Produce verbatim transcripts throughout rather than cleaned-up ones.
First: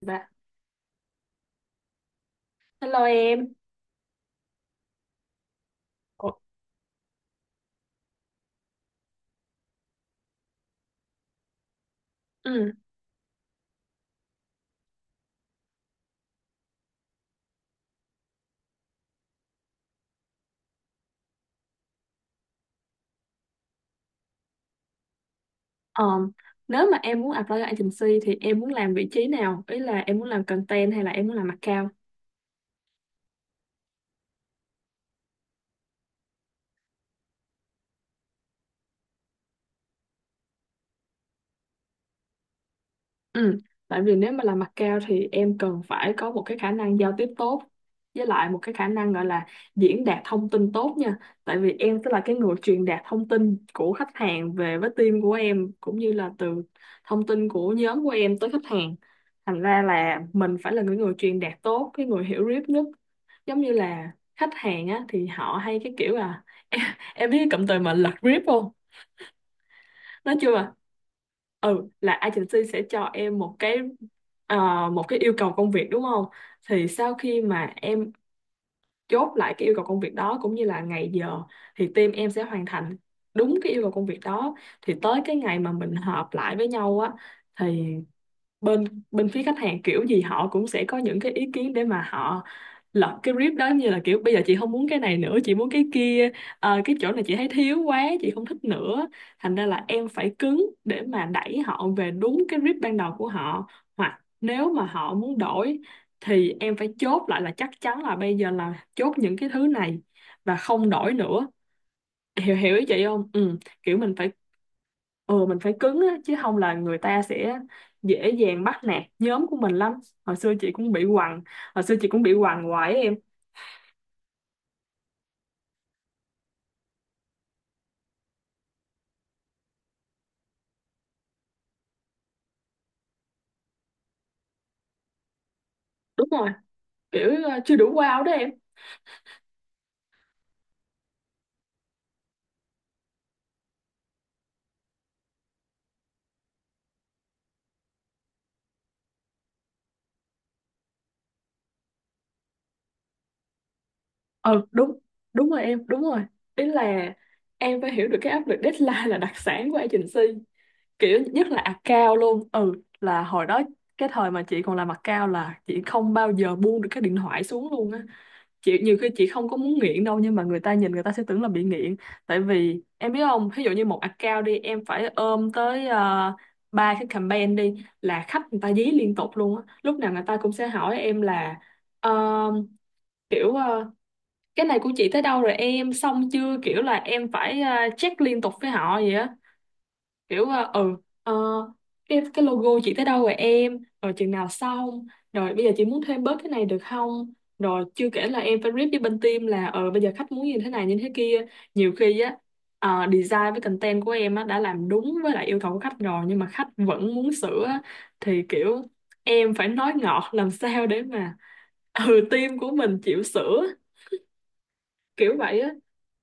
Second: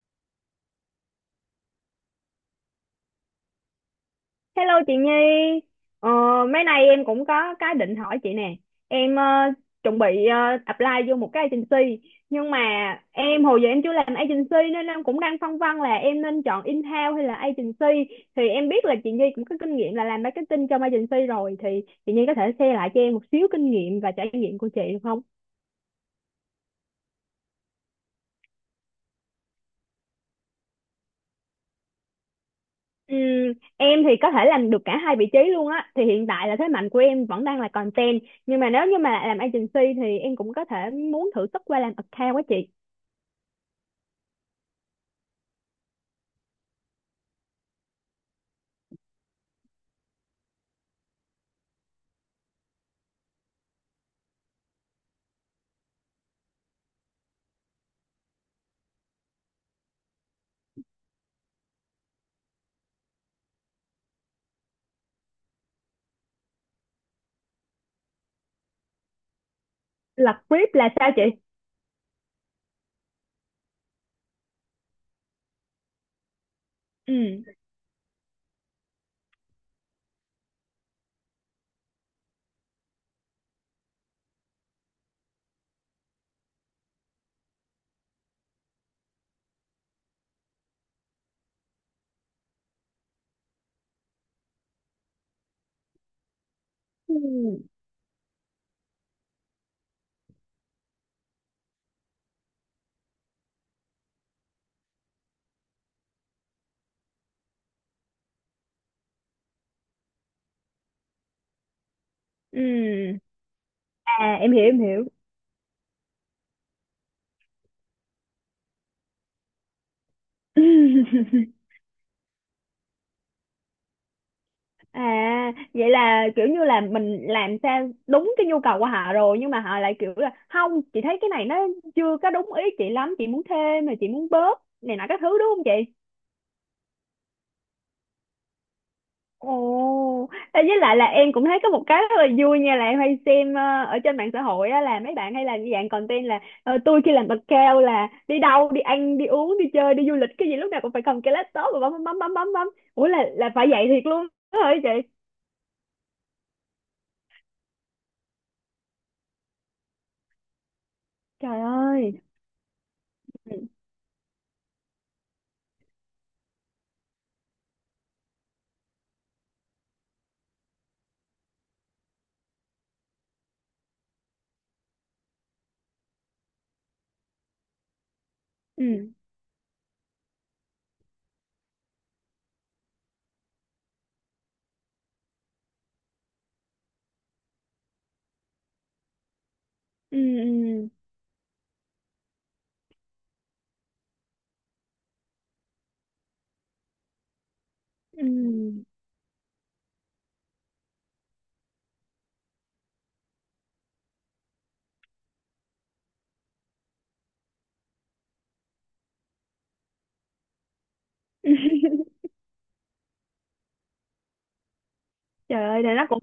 Dạ. Hello em. Hello chị Nhi, ờ, mấy nay em cũng có cái định hỏi chị nè. Em ờ, chuẩn bị ờ, apply vô một cái agency, nhưng mà Ừ. em hồi giờ em chưa làm agency nên em cũng đang phân vân là em nên chọn in-house hay là agency. Thì em biết là chị Nhi cũng có kinh nghiệm là làm marketing trong agency rồi, thì chị Nhi có thể share lại cho em một xíu kinh nghiệm và trải nghiệm của chị được không? ờm, Nếu mà em muốn apply cho agency thì em muốn làm vị trí nào? Ý là em muốn làm content hay là em muốn làm account? Ừm, em thì có thể làm được cả hai vị trí luôn á, thì hiện tại là thế mạnh của em vẫn đang là content, nhưng mà nếu như mà làm agency thì em cũng có thể muốn thử sức qua làm account á chị. Ừ, tại vì nếu mà làm mặt cao thì em cần phải có một cái khả năng giao tiếp tốt với lại một cái khả năng gọi là diễn đạt thông tin tốt nha. Tại vì em sẽ là cái người truyền đạt thông tin của khách hàng về với team của em cũng như là từ thông tin của nhóm của em tới khách hàng. Thành ra là mình phải là người người truyền đạt tốt, cái người hiểu biết nhất. Giống như là khách hàng á thì họ hay cái kiểu là em, em biết cái cụm từ mà lật rip không? Nói Lập chung web là là sao chị? ừ, là agency sẽ cho em một cái ờ, một cái yêu cầu công việc đúng không? Thì sau ừ khi mà em chốt lại cái yêu cầu công việc đó cũng như là ngày giờ thì team em sẽ hoàn thành đúng cái yêu cầu công việc đó, thì tới cái ngày mà mình họp lại với nhau á thì bên bên phía khách hàng kiểu gì họ cũng sẽ có những cái ý kiến để mà họ lật cái brief đó, như là kiểu bây giờ chị không muốn cái này nữa, chị muốn cái kia. Ờ, cái chỗ ừ này chị thấy thiếu quá, chị không thích nữa. Thành ra là em phải cứng để mà đẩy họ về đúng cái brief ban đầu của họ, hoặc nếu mà họ muốn đổi thì em phải chốt lại là chắc chắn là bây giờ là chốt những cái thứ này và không đổi nữa. hiểu ừ hiểu ý chị không? Ừ, kiểu mình phải À em hiểu, em hiểu. ừ mình phải cứng á, chứ không là người ta sẽ dễ dàng bắt nạt nhóm của mình lắm. hồi xưa chị cũng bị quằn Hồi xưa chị cũng bị quằn hoài á em. à vậy là kiểu như là mình làm sao đúng cái nhu cầu của họ rồi nhưng mà họ lại kiểu là không, chị thấy cái này nó chưa có đúng ý chị lắm, chị muốn thêm mà chị muốn bớt này nọ các thứ, đúng không chị? Đúng rồi, kiểu ờ, chưa đủ wow đó em. Ồ, ê, với lại là em cũng thấy có một cái rất là vui nha, là em hay xem ờ, ở trên mạng xã hội á, là mấy bạn hay làm như dạng content là ờ, tôi khi làm account là đi đâu đi ăn đi uống đi chơi đi du lịch cái gì lúc nào cũng phải cầm cái laptop và bấm bấm bấm bấm bấm bấm. Ủa là là phải vậy thiệt luôn Ừ, đó hả đúng chị? đúng rồi em, đúng rồi. Ý là em phải hiểu được cái áp lực deadline là đặc sản của agency, kiểu nhất là Trời account ơi. luôn. ừ là hồi ừ đó, cái thời mà chị còn làm account là chị không bao giờ buông được cái điện thoại xuống luôn á. Chị nhiều khi chị không có muốn nghiện đâu nhưng mà người ta nhìn người ta sẽ tưởng là bị nghiện. Tại vì em biết không, ví dụ như một account đi, em phải ôm tới ờ, ba cái campaign đi là khách người ta dí ừ liên tục luôn á, lúc nào người ta cũng sẽ hỏi em là ờ, kiểu ờ, cái này của chị tới đâu rồi, em xong chưa? Kiểu là em phải ờ, check liên tục với họ vậy á, ừ kiểu ờ, ừ, ừ ờ, cái cái logo chị tới đâu rồi em, rồi chừng nào xong, rồi bây giờ chị muốn thêm bớt cái này được không? Rồi chưa ừ. kể là em phải rep với bên team là ờ bây giờ khách muốn như thế này như thế kia. Nhiều khi á, ờ, design với content của em á đã làm đúng với lại yêu cầu của khách rồi nhưng mà khách vẫn muốn sửa á, thì kiểu em phải nói ngọt làm sao để mà ừ team của mình chịu sửa, kiểu vậy Trời á. ơi là nó cũng,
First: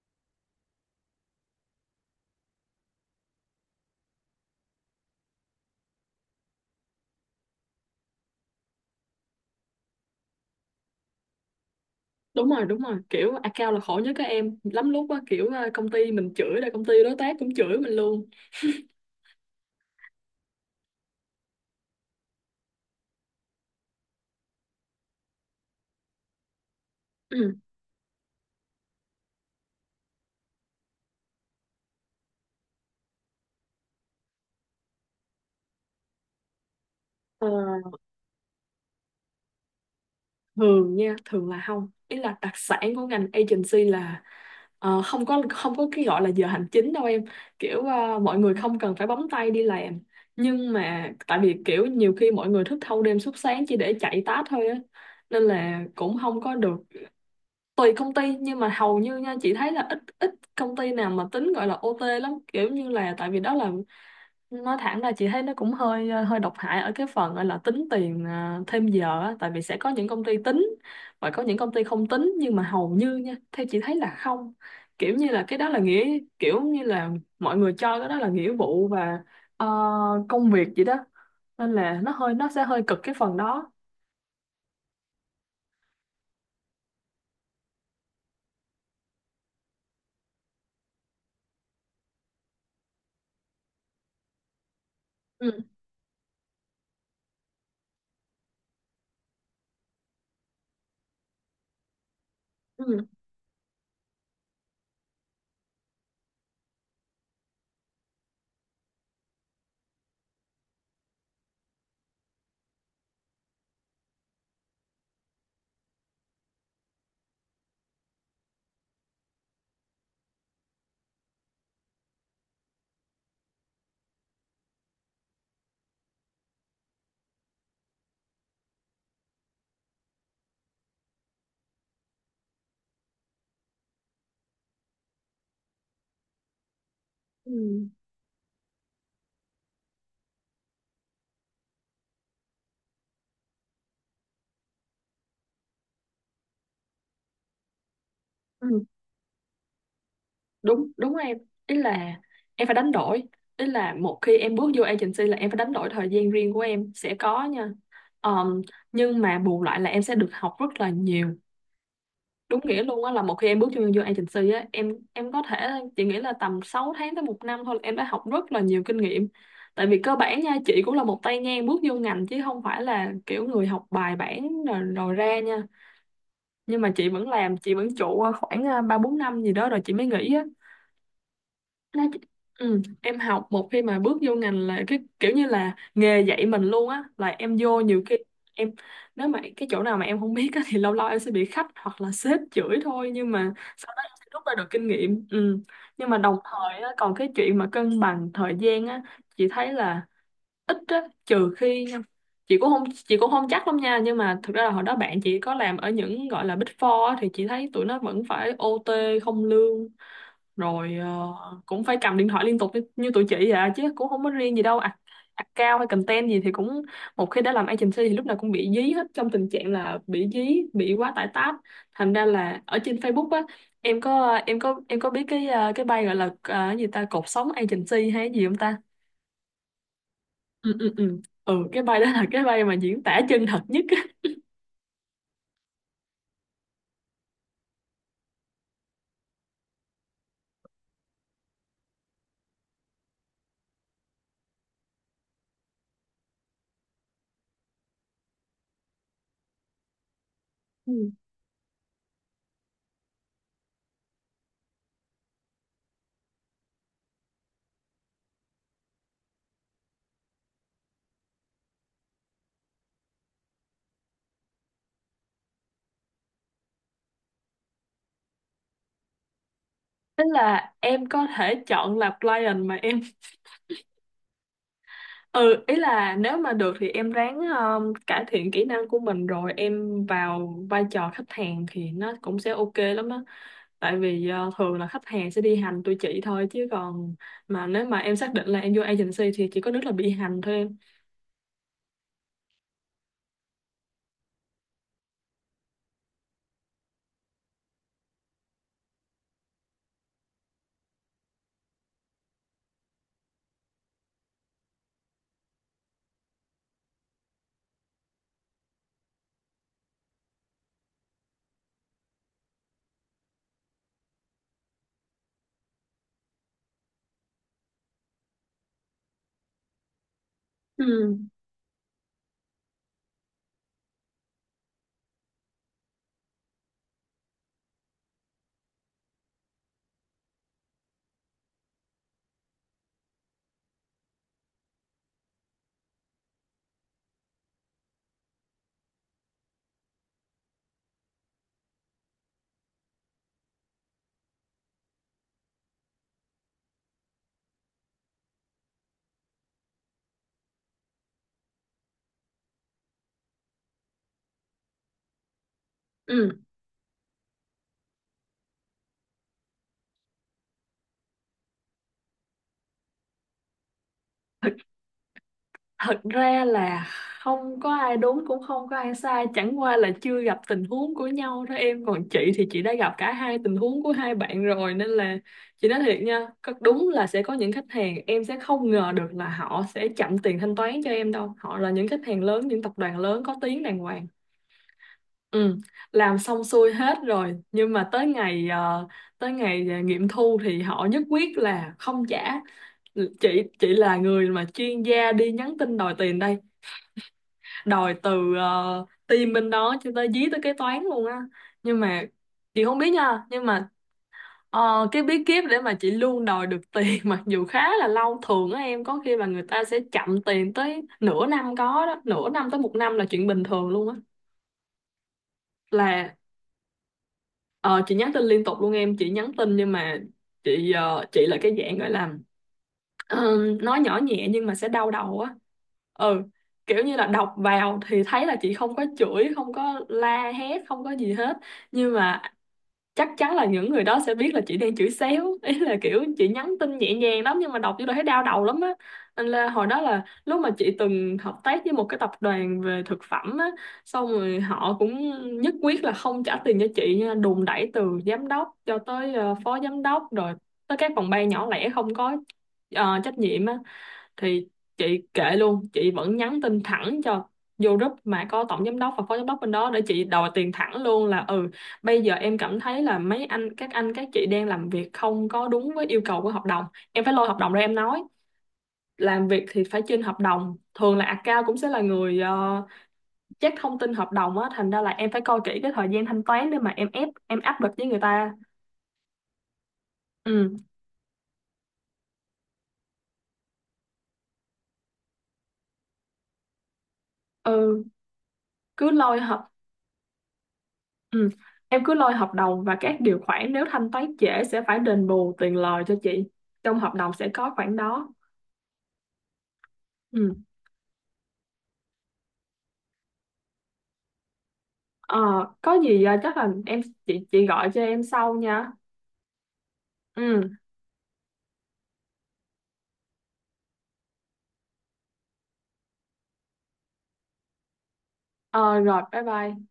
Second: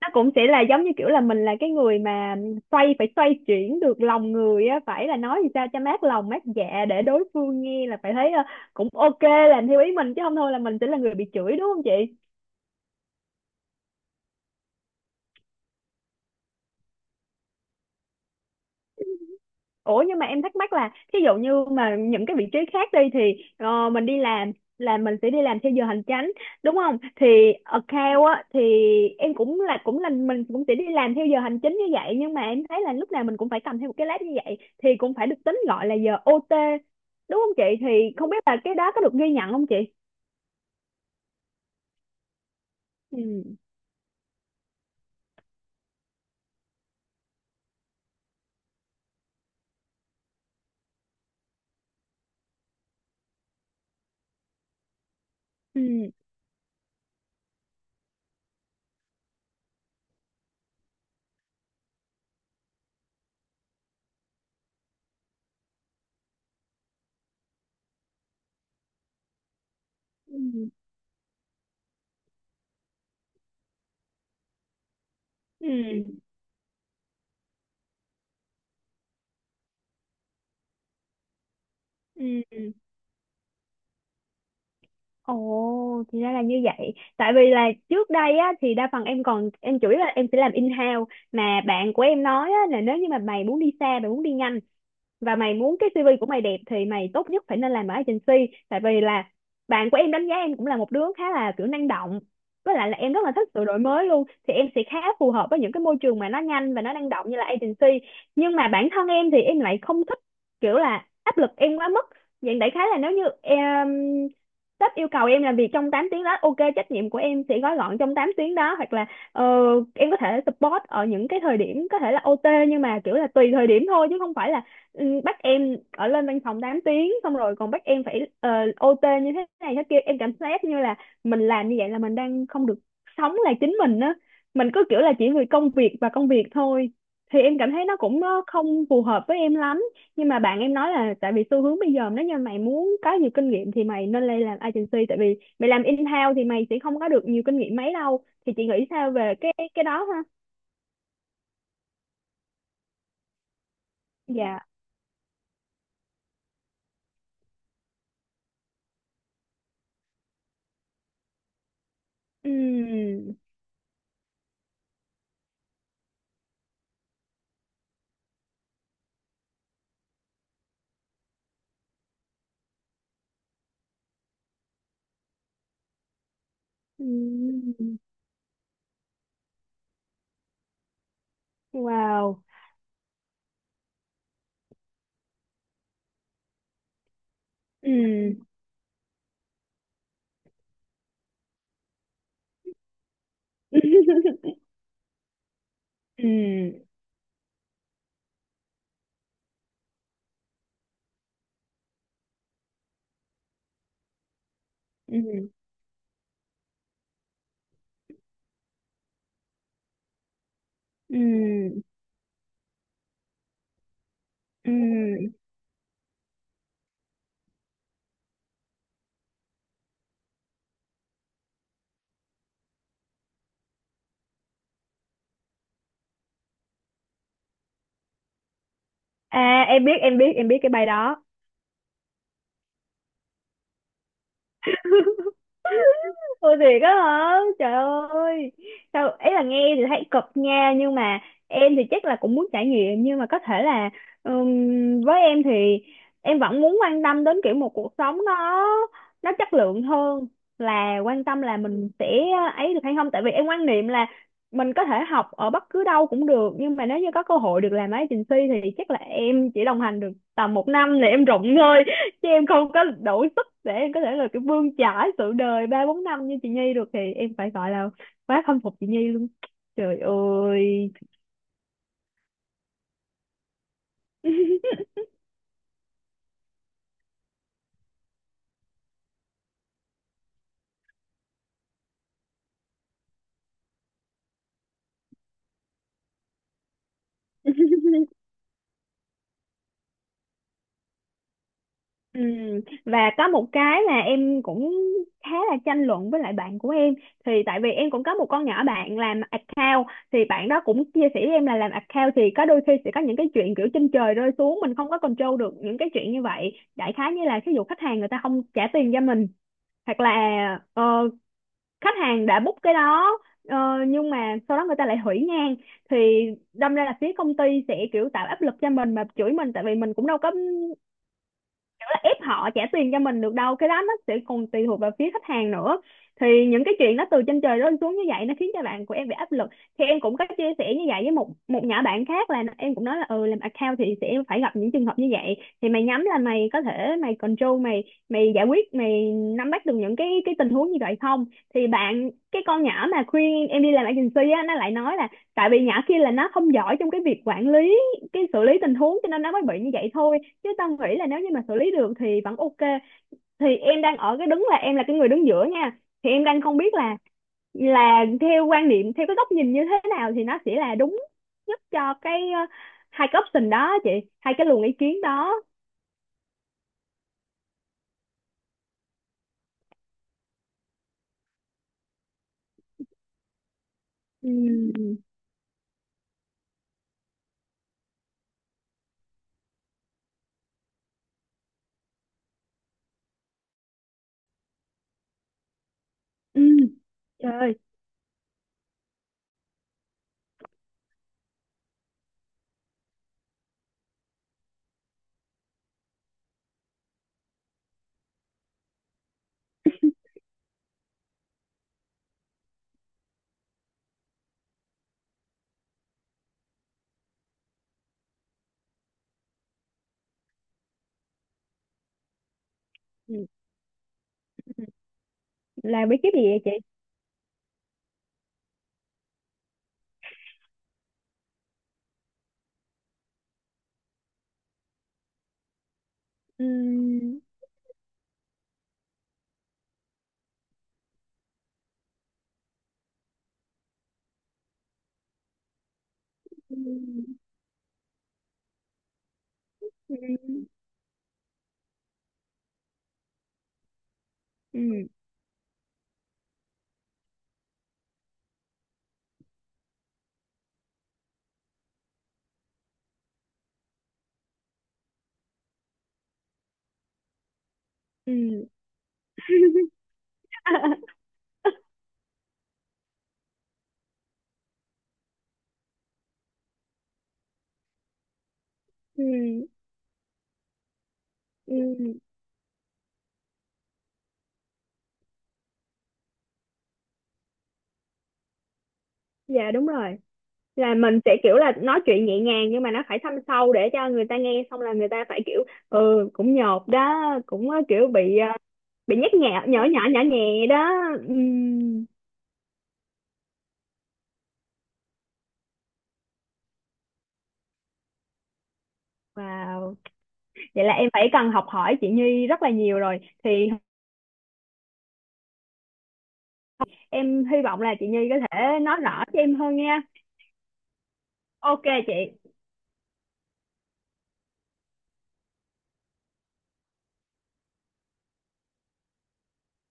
nó cũng sẽ là giống như kiểu là mình là cái người mà xoay phải xoay chuyển được lòng người á, phải là nói gì sao cho mát lòng mát dạ để đối phương nghe là phải thấy ờ, cũng ok, làm theo ý mình, chứ không thôi là mình sẽ là người bị chửi, đúng không chị? Đúng rồi, đúng rồi, kiểu account là khổ nhất các em lắm lúc á, kiểu ờ, công ty mình chửi rồi công ty đối tác cũng chửi mình luôn. Ủa nhưng mà em thắc mắc là thí dụ như mà những cái vị trí khác đi thì ờ, mình đi làm là mình sẽ đi làm theo giờ hành chánh, đúng không? Thì Ừ. account á thì em cũng là, cũng là mình cũng sẽ đi làm theo giờ hành chính như vậy, nhưng mà em thấy là lúc nào mình cũng phải cầm theo một cái laptop như vậy thì cũng phải được tính gọi là giờ ô tê, đúng Ờ, không chị? Thì không biết là cái đó có được ghi nhận không chị? Thường nha, thường là không. Ý là đặc sản của Ừ. ngành agency là ờ, không có không có cái gọi là giờ hành chính đâu em. Kiểu ờ, mọi người không cần phải bấm tay đi làm nhưng mà tại vì kiểu nhiều khi mọi người thức thâu đêm suốt sáng chỉ để chạy task thôi á, nên là Ừ. cũng không có được. Tùy công ty nhưng mà hầu như nha, chị thấy là ít, ít công ty nào mà tính gọi là âu ti lắm. Kiểu như là tại vì đó là, nói thẳng ra chị thấy nó cũng hơi ờ, hơi độc hại ở cái phần gọi là tính tiền à, thêm giờ á. Tại vì sẽ có những công ty tính Ừ. và có những công ty không tính nhưng mà hầu như nha theo chị thấy là không, kiểu như là cái đó là Ừ. nghĩa, kiểu như là mọi người cho cái đó là nghĩa vụ và ờ, công việc gì đó, nên là nó hơi Ừ. nó sẽ Ừ. hơi cực cái phần đó. Ồ, thì ra là như vậy. Tại vì là trước đây á, thì đa phần em còn, em chủ yếu là em sẽ làm in-house, mà bạn của em nói á, là nếu như mà mày muốn đi xa, mày muốn đi nhanh và mày Ừ, muốn cái xê vê của mày đẹp thì mày tốt nhất phải nên làm ở agency, tại vì là bạn của em đánh giá em cũng là một đứa khá là kiểu năng động, với lại là ừ, em rất là thích sự đổi mới luôn, thì em sẽ khá phù hợp với những cái môi trường mà nó nhanh và nó năng động như là agency. Nhưng mà bản thân em thì em lại không thích kiểu là áp lực em quá mức. Vậy đại khái là nếu như em, sếp yêu cầu em làm việc trong tám tiếng đó ok, trách nhiệm của em sẽ gói gọn trong tám tiếng đó, hoặc là ờ, em có thể support ở những cái thời điểm có thể là o ti, nhưng mà kiểu là tùy thời điểm thôi chứ không phải là ừ, bắt em ở lên văn phòng tám tiếng xong rồi còn bắt em phải ờ, ô tê như thế này thế kia, em cảm giác như là mình làm như vậy là mình đang không được sống là chính mình á, mình cứ kiểu là chỉ vì công việc và công việc thôi, thì em cảm thấy nó cũng ờ, không phù hợp với em lắm. Nhưng mà bạn em nói là tại vì xu hướng bây giờ nếu như mày muốn có nhiều kinh nghiệm thì mày nên lên làm agency, tại vì mày làm in-house thì mày sẽ không có được nhiều kinh nghiệm mấy đâu, thì chị ừ, nghĩ sao về cái cái đó ha? đúng đúng em. Ý là em phải đánh đổi, ý là một khi em Dạ. bước vô agency là em phải đánh đổi thời gian riêng của em sẽ có nha. Ờm, nhưng mà bù lại là em sẽ được học rất là nhiều. Đúng nghĩa luôn á, là một Ừm. khi em bước vô vô agency á em em có thể, chị nghĩ là tầm sáu tháng tới một năm thôi là em đã học rất là nhiều kinh nghiệm. Tại vì cơ bản nha, chị cũng là một tay ngang bước vô ngành chứ không phải là kiểu người học bài bản rồi, rồi ra nha. Nhưng mà chị vẫn làm, chị vẫn Ừm. trụ khoảng ờ, ba bốn năm gì đó rồi chị mới nghỉ á. Nói chứ- Wow. Ừ, em học một khi mà bước vô ngành là cái kiểu như là nghề dạy mình luôn á. Là em vô Ừ. nhiều khi em nếu mà cái chỗ nào mà em không biết á, thì lâu lâu em sẽ bị khách hoặc là sếp chửi thôi nhưng mà sau đó em sẽ rút ra được kinh nghiệm. Ừ. Nhưng mà đồng thời á, ừ còn cái chuyện mà cân bằng thời gian á, chị thấy là ít á, trừ khi chị cũng không chị cũng không chắc lắm nha nhưng mà thực ra là hồi đó bạn chị ừ có làm ở những gọi là Big Four á, thì chị thấy tụi nó vẫn phải o tê không lương, rồi ừ ờ, cũng phải cầm điện thoại liên tục như, như tụi chị vậy à, chứ cũng không có riêng gì đâu à, ừ account hay content gì thì cũng một khi đã làm agency thì lúc nào cũng bị dí hết trong tình trạng là bị dí bị quá tải task. Thành ra là ở trên Facebook á, em có em có em có biết cái ờ, cái bay gọi là ờ, cái gì ta, cột sống agency hay cái gì không ta? à em biết, em biết, em biết cái Ừ, bài ừ, ừ, đó. ừ, cái bay đó là cái bay mà diễn tả chân thật nhất á. Ôi thiệt á hả? Trời ơi. Sao ấy là nghe thì thấy cực nha, nhưng mà em thì chắc là cũng muốn trải nghiệm, nhưng mà có thể là ừm, với em thì em vẫn muốn quan tâm đến kiểu một cuộc sống nó nó chất lượng hơn, là Ừ. quan tâm là mình sẽ ấy được hay không. Tại vì em quan niệm là mình có thể học ở bất cứ đâu cũng được, nhưng mà nếu như có cơ hội được làm agency thì chắc là em chỉ đồng hành được tầm một năm là em rụng thôi, chứ em không có đủ sức để em có thể là cái bươn chải sự đời ba bốn năm như chị Nhi được, thì em phải gọi là quá khâm phục chị Nhi luôn. Trời Tức là ơi. em có thể chọn là client mà em. Ừ, ý là nếu mà được thì em ráng um, cải thiện kỹ năng của mình rồi em vào vai trò khách hàng thì nó cũng sẽ ok lắm á. Tại vì uh, thường là khách hàng sẽ đi hành tụi chị thôi, chứ còn mà nếu mà em xác định là em vô agency thì chỉ có nước là bị hành thôi em. Ừ. Và có một cái là em cũng khá là tranh luận với lại bạn của em. Thì tại vì em cũng có một con nhỏ bạn làm account, thì bạn đó cũng chia sẻ với em là làm account thì có đôi khi sẽ có những cái chuyện kiểu trên trời rơi xuống, mình không có control được những cái chuyện như vậy. Đại khái như là ví dụ khách hàng người ta không trả tiền cho mình, hoặc là ờ, khách hàng đã book cái đó ờ, nhưng mà sau đó người ta lại hủy ngang, thì đâm ra là phía công ty sẽ kiểu tạo áp lực cho mình mà chửi mình, tại vì mình cũng đâu có Ừ. kiểu là ép họ trả tiền cho mình được đâu, cái đó nó sẽ còn tùy thuộc vào phía khách hàng nữa. Thì những cái chuyện nó từ trên trời rơi xuống như vậy nó khiến cho bạn của em bị áp lực. Thì em cũng có chia sẻ như vậy với một một nhỏ bạn khác, là em cũng nói là ừ, làm account thì sẽ phải gặp những trường hợp như vậy, thì mày nhắm là mày có thể mày control mày, mày giải quyết, mày nắm bắt được những cái cái tình huống như vậy không. Thì bạn, cái con nhỏ mà khuyên em đi làm agency á, nó lại nói là tại vì nhỏ kia là nó không giỏi trong cái việc quản lý, cái xử lý tình huống cho nên nó mới bị như vậy thôi, chứ tao nghĩ là nếu như mà xử lý được thì vẫn ok. Thì em đang ở cái đứng là em là cái người đứng giữa nha, thì em Ừ. đang không biết là là theo quan niệm, theo cái góc nhìn như thế nào thì nó sẽ là đúng nhất cho cái ờ, hai cái option đó chị, hai cái luồng ý kiến đó. Thật ra là không có ai đúng cũng không có ai sai, chẳng qua là chưa gặp tình huống của nhau thôi em. Còn chị thì chị đã gặp cả hai tình huống của hai bạn rồi nên Ừ. là chị nói thiệt nha, có- đúng là sẽ có những khách hàng em sẽ không ngờ được là họ sẽ chậm tiền thanh toán cho em đâu. Họ là những khách hàng lớn, những tập đoàn lớn có tiếng đàng hoàng. Ừ, làm Ừ. xong xuôi hết Trời rồi ơi. nhưng mà tới ngày ờ, tới ngày ờ, nghiệm thu thì họ nhất quyết là không trả. Chị chị là người mà chuyên gia đi nhắn tin đòi tiền đây, đòi từ uh, team bên đó cho tới dí tới kế toán luôn á. Nhưng mà chị không biết nha, nhưng mà ờ, cái bí kíp để mà chị luôn đòi được tiền mặc dù khá là lâu, thường á em có khi là người ta sẽ chậm tiền tới nửa năm có đó, nửa năm tới một năm là Ừ. chuyện bình thường luôn á. Ừ. Làm bí kíp Là gì vậy chị? ờ, chị nhắn tin liên tục luôn em, chị nhắn tin nhưng mà chị ờ, chị là cái dạng gọi là, Ờ, nói nhỏ nhẹ nhưng mà sẽ đau đầu á. Ừ, ừ kiểu như là đọc vào thì thấy là chị không có chửi, không có la hét, không có gì hết nhưng mà chắc chắn là những người đó sẽ biết là chị đang chửi xéo ý là kiểu chị nhắn tin nhẹ ừ nhàng lắm nhưng mà đọc vô đó thấy đau đầu lắm á. Nên là hồi đó là lúc ừ mà chị từng hợp tác với một cái tập đoàn về thực phẩm á, xong rồi ừ họ cũng nhất quyết là không trả tiền cho chị nha, đùn đẩy từ giám đốc cho tới ờ, phó giám đốc, rồi tới các phòng ban nhỏ lẻ không có ờ, trách nhiệm á. Thì chị kệ luôn, chị vẫn nhắn tin thẳng cho, vô group ừ. mà có ừ. tổng giám đốc và phó giám đốc bên đó để chị đòi tiền thẳng luôn là: Ừ, bây giờ em cảm thấy là mấy anh các anh các chị đang làm việc không có đúng với yêu cầu của hợp đồng, em phải lôi hợp đồng ra em nói Ừ. làm việc thì phải trên hợp đồng. Thường là account Ừ. cũng sẽ là người uh, check thông tin hợp đồng á, thành ra là em phải coi kỹ cái thời gian thanh toán để mà em ép em áp lực với người ta. Dạ đúng rồi, Ừ, là mình sẽ kiểu là nói chuyện nhẹ nhàng nhưng mà nó phải thâm sâu để cho người ta nghe xong là người ta phải kiểu ừ, cũng nhột đó, cũng ờ, ừ kiểu bị ờ, cứ bị nhắc lôi nhẹ hợp nhỏ, nhỏ nhỏ nhẹ đó. Ừ. Em Ừm, cứ lôi hợp đồng và các điều khoản, nếu thanh toán trễ sẽ phải đền bù tiền lời cho chị. Trong hợp đồng sẽ có khoản đó. wow, Ừ. vậy là em phải cần học hỏi chị Nhi rất là nhiều rồi. Thì Ờ, có gì à, chắc là em, em chị hy chị vọng gọi là cho chị em Nhi có sau thể nha. nói rõ cho em hơn nha. Ừ. Ok chị. Ờ, Rồi bye bye.